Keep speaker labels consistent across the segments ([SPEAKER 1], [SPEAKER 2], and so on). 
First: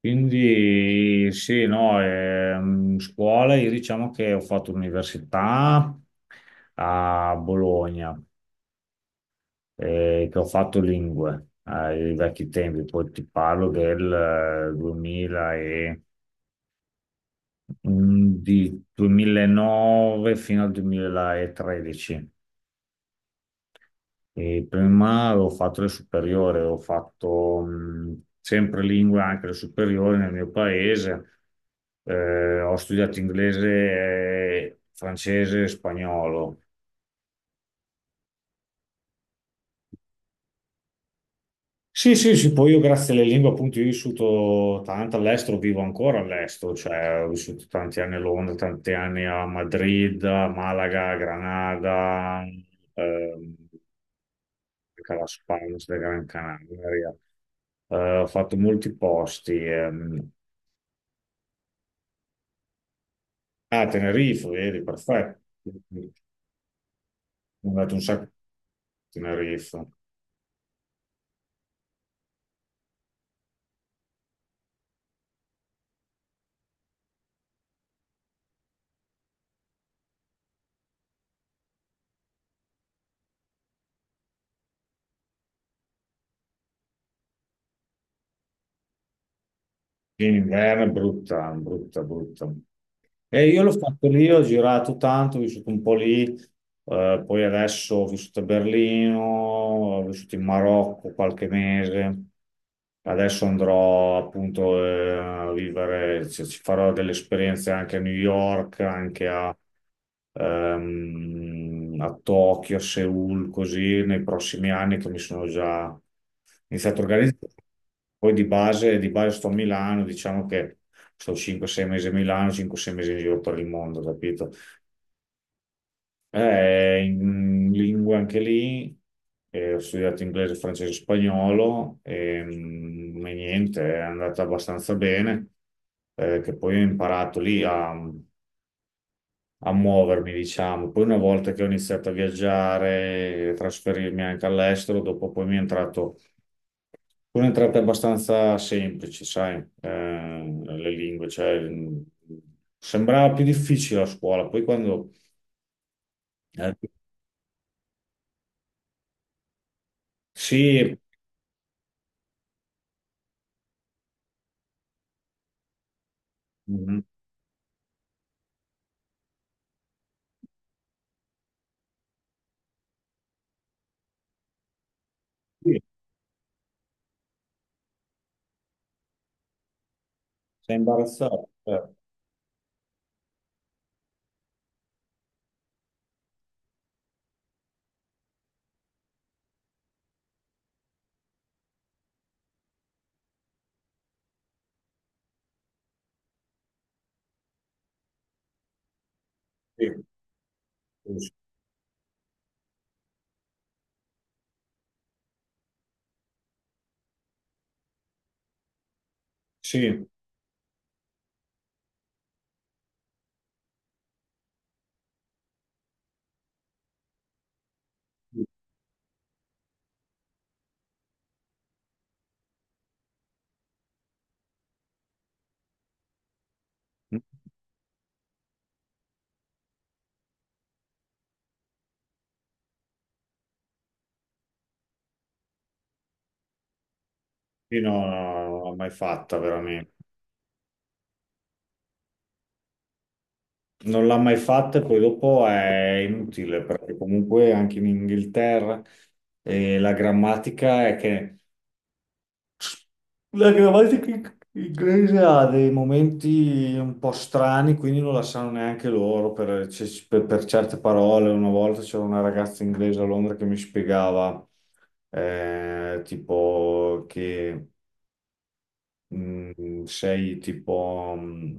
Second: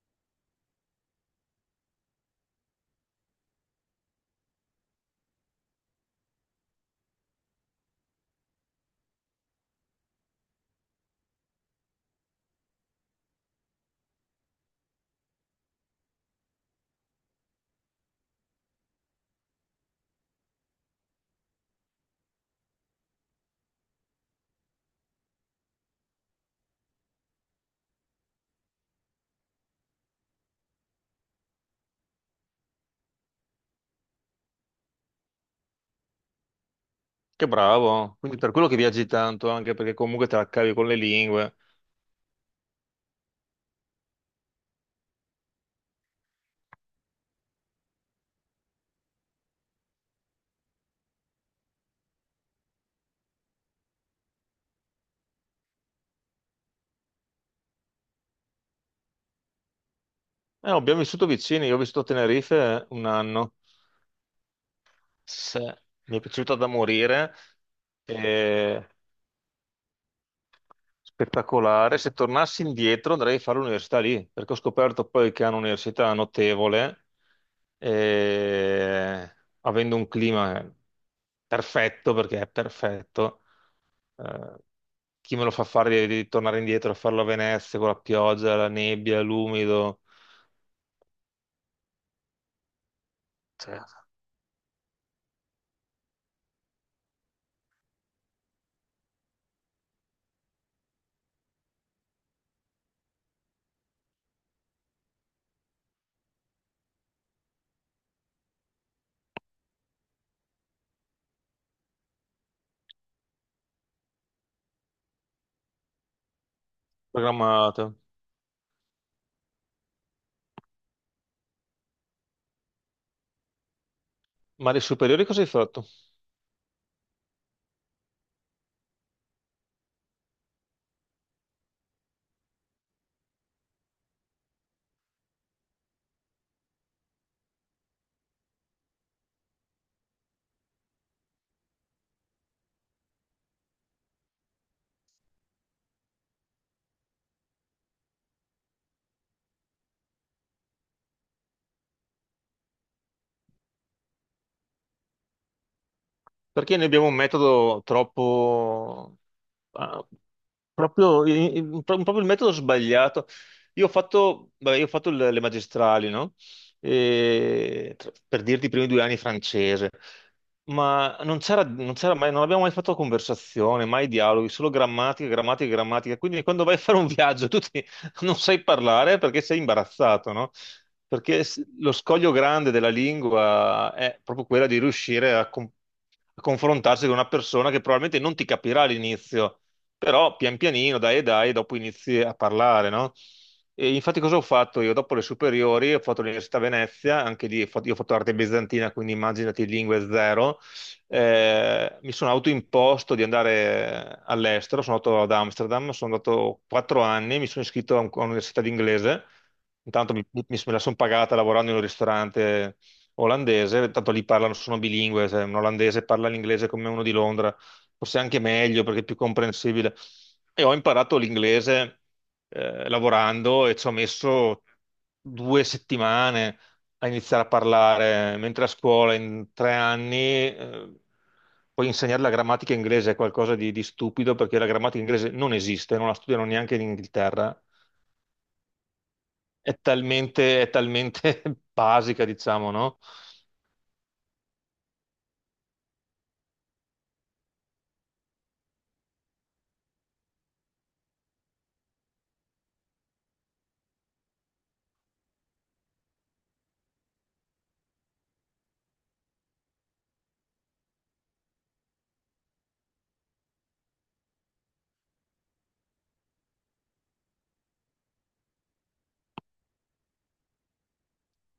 [SPEAKER 1] Quindi sì, no, scuola, io diciamo che ho fatto l'università a Bologna, che ho fatto lingue ai vecchi tempi, poi ti parlo del 2000 e, di 2009 fino al 2013. E prima avevo fatto le superiori, avevo fatto sempre lingue anche le superiori nel mio paese. Ho studiato inglese, francese e spagnolo.
[SPEAKER 2] Che bravo, quindi per quello che viaggi tanto, anche perché comunque te la cavi con le lingue.
[SPEAKER 1] Sì, sì, sì, poi io grazie alle lingue appunto io ho vissuto tanto all'estero, vivo ancora all'estero, cioè ho vissuto tanti anni a Londra, tanti anni a Madrid, a Malaga, a Granada, ehm, anche la Spalms della Gran Canaria. Ho fatto molti posti.
[SPEAKER 2] Abbiamo vissuto vicini, io ho vissuto a Tenerife un anno.
[SPEAKER 1] Ah, Tenerife, vedi, perfetto. Mi
[SPEAKER 2] Mi è piaciuta da morire,
[SPEAKER 1] ho dato un sacco a
[SPEAKER 2] eh,
[SPEAKER 1] Tenerife.
[SPEAKER 2] spettacolare. Se tornassi indietro andrei a fare l'università lì, perché ho scoperto poi che hanno un'università notevole, eh, avendo un clima perfetto, perché è perfetto. eh, Chi me lo fa fare di tornare indietro a farlo a Venezia con la pioggia, la nebbia, l'umido?
[SPEAKER 1] In inverno è brutta, brutta, brutta. E io l'ho
[SPEAKER 2] Cioè,
[SPEAKER 1] fatto lì, ho girato tanto, ho vissuto un po' lì, poi adesso ho vissuto a Berlino, ho vissuto in Marocco qualche mese, adesso andrò appunto a vivere, cioè, ci farò delle esperienze anche a New York, anche a, a Tokyo, a Seoul, così nei prossimi anni che mi sono già iniziato a organizzare.
[SPEAKER 2] programmate.
[SPEAKER 1] Poi di base sto a Milano, diciamo che sto 5-6 mesi a Milano, 5-6 mesi in giro per il mondo, capito?
[SPEAKER 2] Ma le superiori cosa hai fatto?
[SPEAKER 1] In lingue anche lì, ho studiato inglese, francese e spagnolo, e niente, è andata abbastanza bene, che poi ho imparato lì a muovermi, diciamo. Poi una volta che ho iniziato a viaggiare, a trasferirmi anche all'estero, dopo poi mi è entrato un'entrata abbastanza semplice, sai, le lingue, cioè, sembrava più difficile a scuola, poi quando. eh,
[SPEAKER 2] Perché noi abbiamo un metodo troppo. Ah,
[SPEAKER 1] sì,
[SPEAKER 2] proprio, proprio il metodo sbagliato. Io ho fatto, vabbè, io ho fatto le magistrali, no?
[SPEAKER 1] mhm,
[SPEAKER 2] E, per dirti i primi 2 anni francese. Ma non c'era mai, non abbiamo mai fatto conversazione, mai dialoghi, solo grammatica, grammatica,
[SPEAKER 1] sì,
[SPEAKER 2] grammatica. Quindi quando vai a fare un viaggio, non sai parlare perché sei imbarazzato, no?
[SPEAKER 1] sei
[SPEAKER 2] Perché
[SPEAKER 1] imbarazzato,
[SPEAKER 2] lo scoglio grande della lingua è proprio quella di riuscire a confrontarsi con una persona che probabilmente non ti capirà all'inizio, però pian pianino, dai e dai, dopo inizi a parlare, no? E infatti cosa ho fatto io? Dopo le superiori ho fatto l'università a Venezia, anche lì ho fatto arte bizantina, quindi immaginati
[SPEAKER 1] sì,
[SPEAKER 2] lingue zero. Mi sono autoimposto di andare all'estero, sono andato ad Amsterdam, sono andato 4 anni, mi sono iscritto a un'università di inglese,
[SPEAKER 1] sì,
[SPEAKER 2] intanto me la sono pagata lavorando in un ristorante olandese, tanto lì parlano, sono bilingue, se un olandese parla l'inglese come uno di Londra, forse anche
[SPEAKER 1] sì,
[SPEAKER 2] meglio perché è più comprensibile. E ho imparato l'inglese lavorando e ci ho messo 2 settimane a iniziare a parlare, mentre a scuola in 3 anni puoi insegnare la grammatica inglese, è qualcosa di stupido perché la grammatica inglese non esiste, non la studiano neanche in Inghilterra,
[SPEAKER 1] sì, no, no, non l'ho mai fatta veramente.
[SPEAKER 2] è talmente basica, diciamo, no?
[SPEAKER 1] Non l'ha mai fatta e poi dopo è inutile perché comunque anche in Inghilterra la grammatica è che la grammatica inglese ha dei momenti un po' strani, quindi non la sanno neanche loro per, per certe parole. Una volta c'era una ragazza inglese a Londra che mi spiegava tipo che sei tipo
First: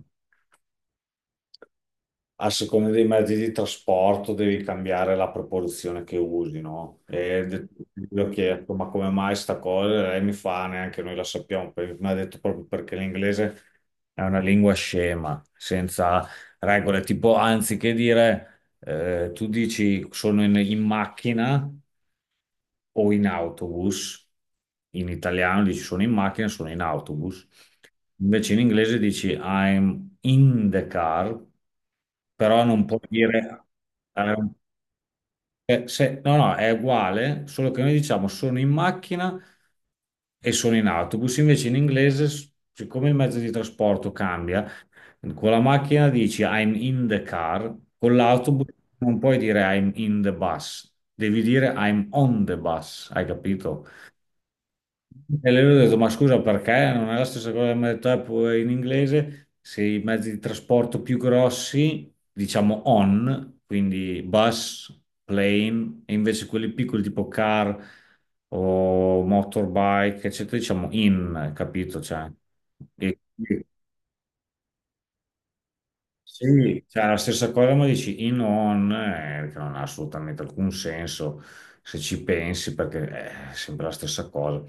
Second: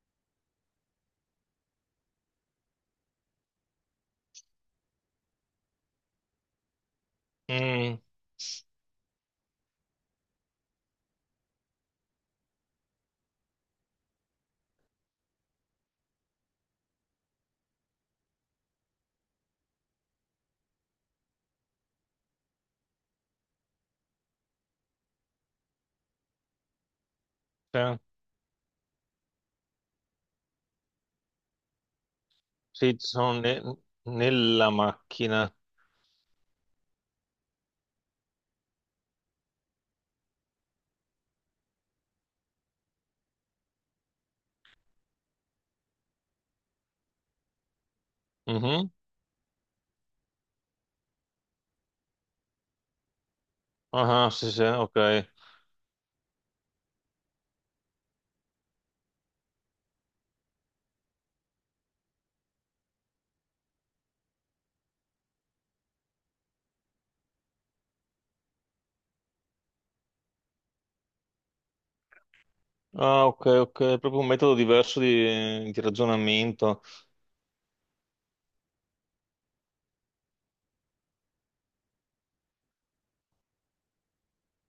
[SPEAKER 1] a seconda dei mezzi di trasporto devi cambiare la proporzione che usi, no? E
[SPEAKER 2] Mm,
[SPEAKER 1] gli ho chiesto, ma come mai sta cosa? Lei mi fa, neanche noi la sappiamo. Mi ha detto proprio perché l'inglese è una lingua scema, senza regole, tipo anziché dire, tu dici sono in macchina o in autobus. In italiano dici sono in macchina, sono in autobus.
[SPEAKER 2] sì,
[SPEAKER 1] Invece in inglese dici I'm in the car, però non
[SPEAKER 2] sì,
[SPEAKER 1] puoi
[SPEAKER 2] ci sono
[SPEAKER 1] dire
[SPEAKER 2] nella macchina.
[SPEAKER 1] no, no, è uguale, solo che noi diciamo sono in macchina e sono in autobus, invece in inglese, siccome il mezzo di trasporto cambia, con la macchina dici I'm in the car, con l'autobus
[SPEAKER 2] Mhm.
[SPEAKER 1] non puoi dire I'm in the bus, devi dire I'm on the bus, hai capito?
[SPEAKER 2] Ah, sì, sì, ok.
[SPEAKER 1] E lui ha detto, ma scusa, perché non è la stessa cosa che mi ha detto Apple in inglese? Se i mezzi di trasporto più grossi, diciamo on, quindi bus, plane, e invece quelli piccoli tipo car o motorbike, eccetera, diciamo in, capito? Cioè, e-
[SPEAKER 2] Ah, ok, ok, è proprio un metodo diverso di ragionamento.
[SPEAKER 1] sì, cioè la stessa cosa, ma dici in on, che non ha assolutamente alcun senso se ci pensi, perché è sempre la stessa cosa.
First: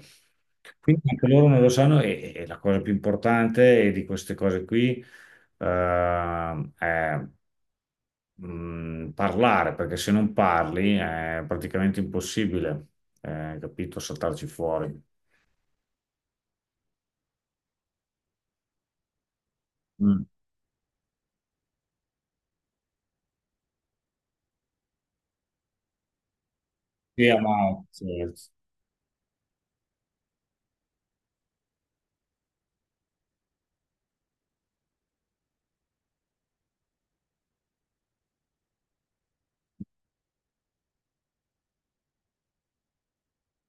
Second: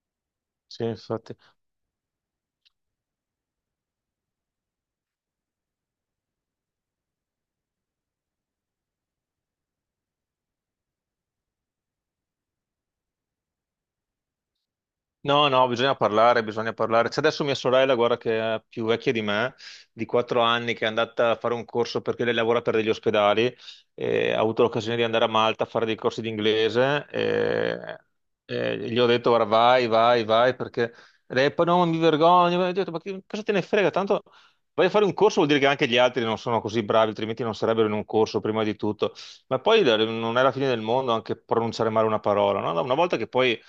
[SPEAKER 2] Sì,
[SPEAKER 1] Quindi anche
[SPEAKER 2] infatti.
[SPEAKER 1] loro non lo sanno e la cosa più importante di queste cose qui è parlare, perché se non parli è praticamente impossibile, capito, saltarci fuori.
[SPEAKER 2] No, no, bisogna parlare, bisogna parlare. C'è adesso mia sorella, guarda, che è più vecchia di me, di
[SPEAKER 1] Mm.
[SPEAKER 2] 4 anni, che è andata a fare un corso perché lei lavora per degli ospedali e ha avuto l'occasione di andare a Malta a fare dei corsi di inglese
[SPEAKER 1] Sì,
[SPEAKER 2] e,
[SPEAKER 1] ma sì,
[SPEAKER 2] e gli ho detto, guarda, vai, vai, vai, perché lei poi no, mi vergogno, ho detto, ma cosa te ne frega? Tanto vai a fare un corso vuol dire che anche gli altri non sono così bravi, altrimenti non sarebbero in un corso prima di tutto. Ma poi non è la fine del mondo anche pronunciare male una parola, no? Una volta che poi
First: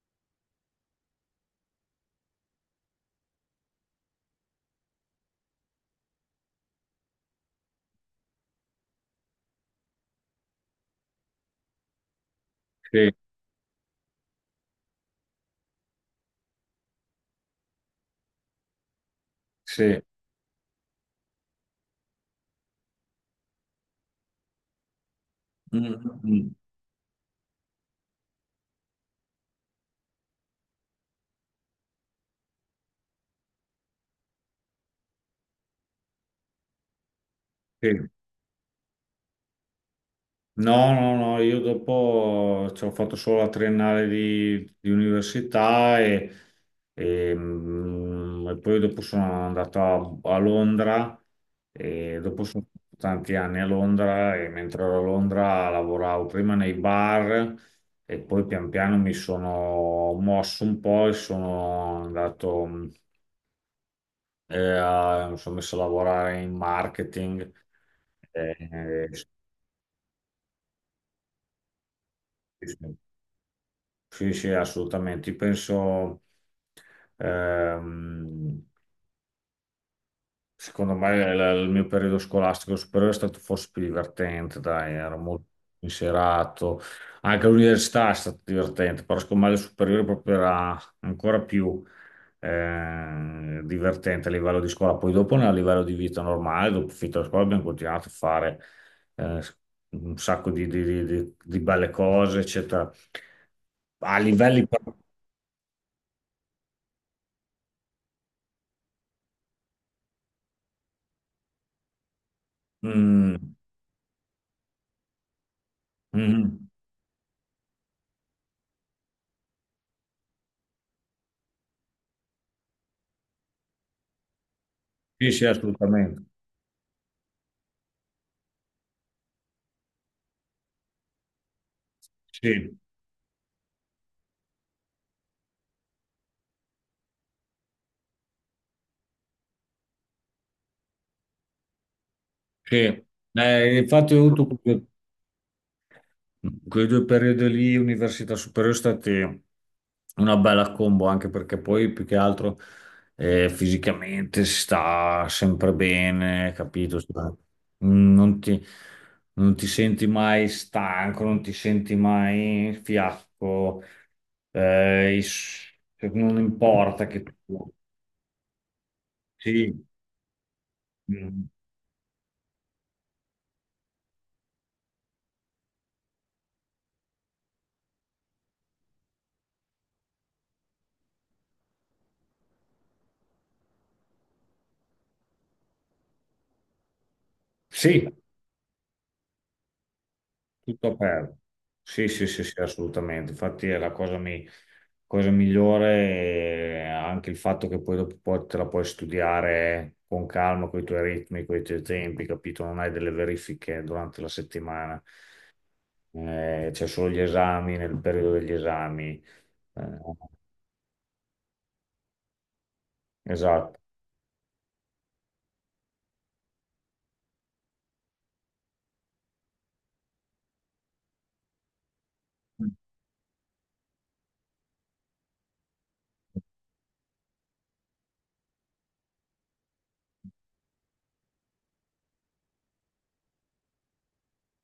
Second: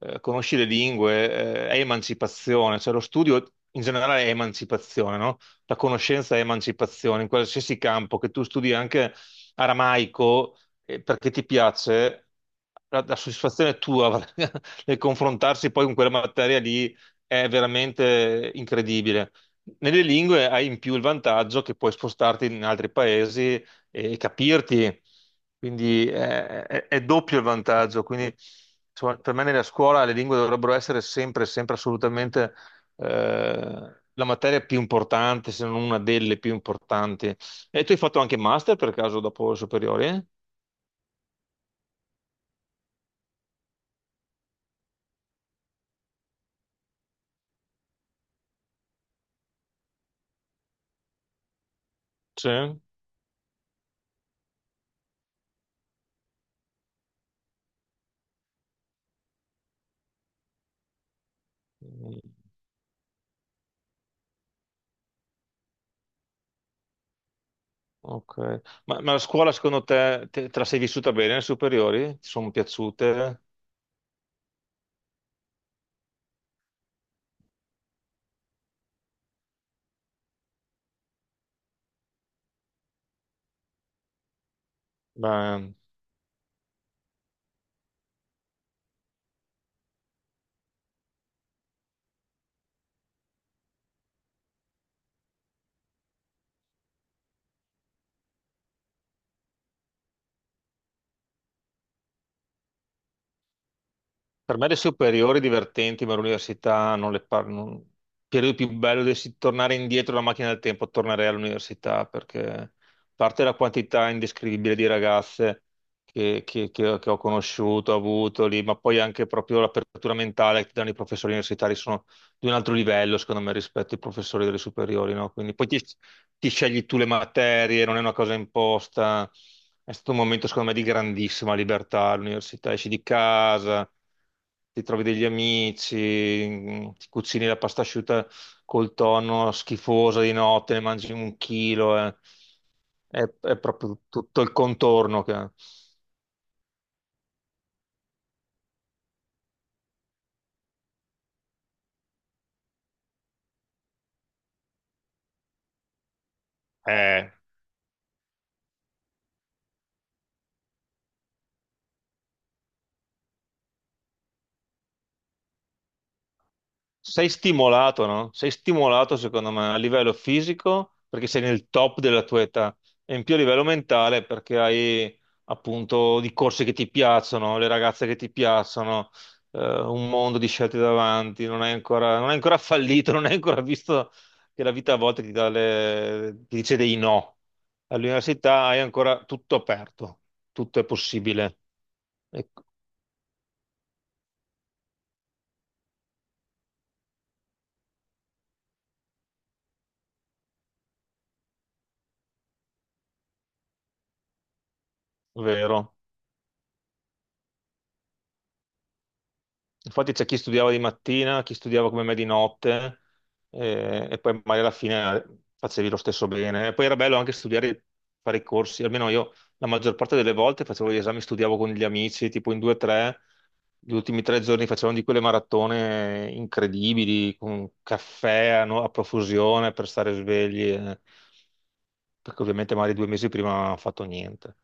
[SPEAKER 2] conosci le lingue, è emancipazione, cioè lo studio in generale è emancipazione, no? La conoscenza è emancipazione, in qualsiasi campo, che tu studi anche aramaico perché ti piace, la,
[SPEAKER 1] sì.
[SPEAKER 2] la soddisfazione tua nel confrontarsi poi con quella materia lì è veramente incredibile. Nelle
[SPEAKER 1] Sì.
[SPEAKER 2] lingue hai in più il vantaggio che puoi spostarti in altri paesi e capirti.
[SPEAKER 1] Mm,
[SPEAKER 2] Quindi
[SPEAKER 1] mm, mm.
[SPEAKER 2] è doppio il vantaggio. Quindi insomma, per me nella scuola le lingue dovrebbero essere sempre, sempre assolutamente la materia più importante, se non una delle più importanti. E tu hai
[SPEAKER 1] Sì.
[SPEAKER 2] fatto anche master per caso dopo le superiori?
[SPEAKER 1] No, no, no, io dopo ci ho fatto solo la triennale di università e poi dopo sono andato a Londra e dopo
[SPEAKER 2] Sì.
[SPEAKER 1] sono stato tanti anni a Londra e mentre ero a Londra lavoravo prima nei bar e poi pian piano mi sono mosso un po' e sono
[SPEAKER 2] Mm,
[SPEAKER 1] andato, mi sono messo a lavorare in marketing.
[SPEAKER 2] ok.
[SPEAKER 1] Eh,
[SPEAKER 2] Ma la scuola secondo te, la sei vissuta bene le superiori? Ti sono
[SPEAKER 1] eh,
[SPEAKER 2] piaciute?
[SPEAKER 1] Sì, sì, assolutamente. Io penso, ehm, secondo me, il mio periodo scolastico superiore è stato forse più divertente, dai, ero molto
[SPEAKER 2] Beh.
[SPEAKER 1] inserato. Anche l'università è stata divertente, però secondo me il superiore proprio era ancora più divertente a livello di scuola. Poi dopo, a livello di vita normale, dopo finita la scuola, abbiamo continuato a fare eh, un sacco di belle cose, eccetera a
[SPEAKER 2] Per
[SPEAKER 1] livelli.
[SPEAKER 2] me le superiori divertenti, ma l'università non le parlo. Il periodo più bello dovessi tornare indietro la macchina del tempo, tornerei all'università perché a
[SPEAKER 1] Mm,
[SPEAKER 2] parte la quantità indescrivibile di ragazze
[SPEAKER 1] mm.
[SPEAKER 2] che ho conosciuto, ho avuto lì, ma poi anche proprio l'apertura mentale che ti danno i professori universitari sono di un altro livello, secondo me, rispetto ai professori delle superiori, no?
[SPEAKER 1] Sì, sì,
[SPEAKER 2] Quindi poi ti,
[SPEAKER 1] assolutamente.
[SPEAKER 2] ti scegli tu le materie, non è una cosa imposta. È stato un momento, secondo me, di grandissima libertà all'università.
[SPEAKER 1] Sì,
[SPEAKER 2] Esci di casa, ti trovi degli amici, ti cucini la pasta asciutta col tonno schifosa di notte, ne mangi un chilo.
[SPEAKER 1] sì.
[SPEAKER 2] È proprio
[SPEAKER 1] Infatti ho
[SPEAKER 2] tutto
[SPEAKER 1] avuto
[SPEAKER 2] il contorno che.
[SPEAKER 1] quei due periodi lì, università superiore, sono stati una bella combo, anche perché poi più che altro fisicamente si sta sempre bene, capito?
[SPEAKER 2] Eh,
[SPEAKER 1] Mm. Non ti senti mai stanco, non ti senti mai fiacco, eh, i s- non importa che
[SPEAKER 2] Sei
[SPEAKER 1] tu.
[SPEAKER 2] stimolato, no? Sei stimolato, secondo me, a
[SPEAKER 1] Sì,
[SPEAKER 2] livello fisico perché sei
[SPEAKER 1] mm,
[SPEAKER 2] nel top della tua età e in più a livello mentale perché hai appunto di corse che ti piacciono, le ragazze che ti piacciono, un mondo di scelte davanti, non hai ancora fallito, non hai ancora visto che la vita a volte ti dà ti dice dei no.
[SPEAKER 1] sì.
[SPEAKER 2] All'università hai ancora tutto aperto, tutto è
[SPEAKER 1] Tutto aperto.
[SPEAKER 2] possibile,
[SPEAKER 1] Sì, sì,
[SPEAKER 2] è
[SPEAKER 1] sì, sì, assolutamente. Infatti è la cosa, cosa migliore, anche il fatto che poi dopo poi te la puoi studiare con calma, con i tuoi ritmi, con i tuoi tempi, capito? Non hai delle verifiche durante la settimana.
[SPEAKER 2] vero.
[SPEAKER 1] C'è solo gli esami nel periodo degli esami. Eh,
[SPEAKER 2] Infatti c'è chi studiava di mattina, chi studiava come me di notte,
[SPEAKER 1] esatto.
[SPEAKER 2] e poi magari alla fine facevi lo stesso bene. E poi era bello anche studiare, fare i corsi, almeno io la maggior parte delle volte facevo gli esami, studiavo con gli amici, tipo in 2 o 3, gli ultimi 3 giorni facevamo di quelle maratone incredibili, con caffè a, no- a profusione per stare svegli, perché ovviamente magari 2 mesi prima non ho fatto niente.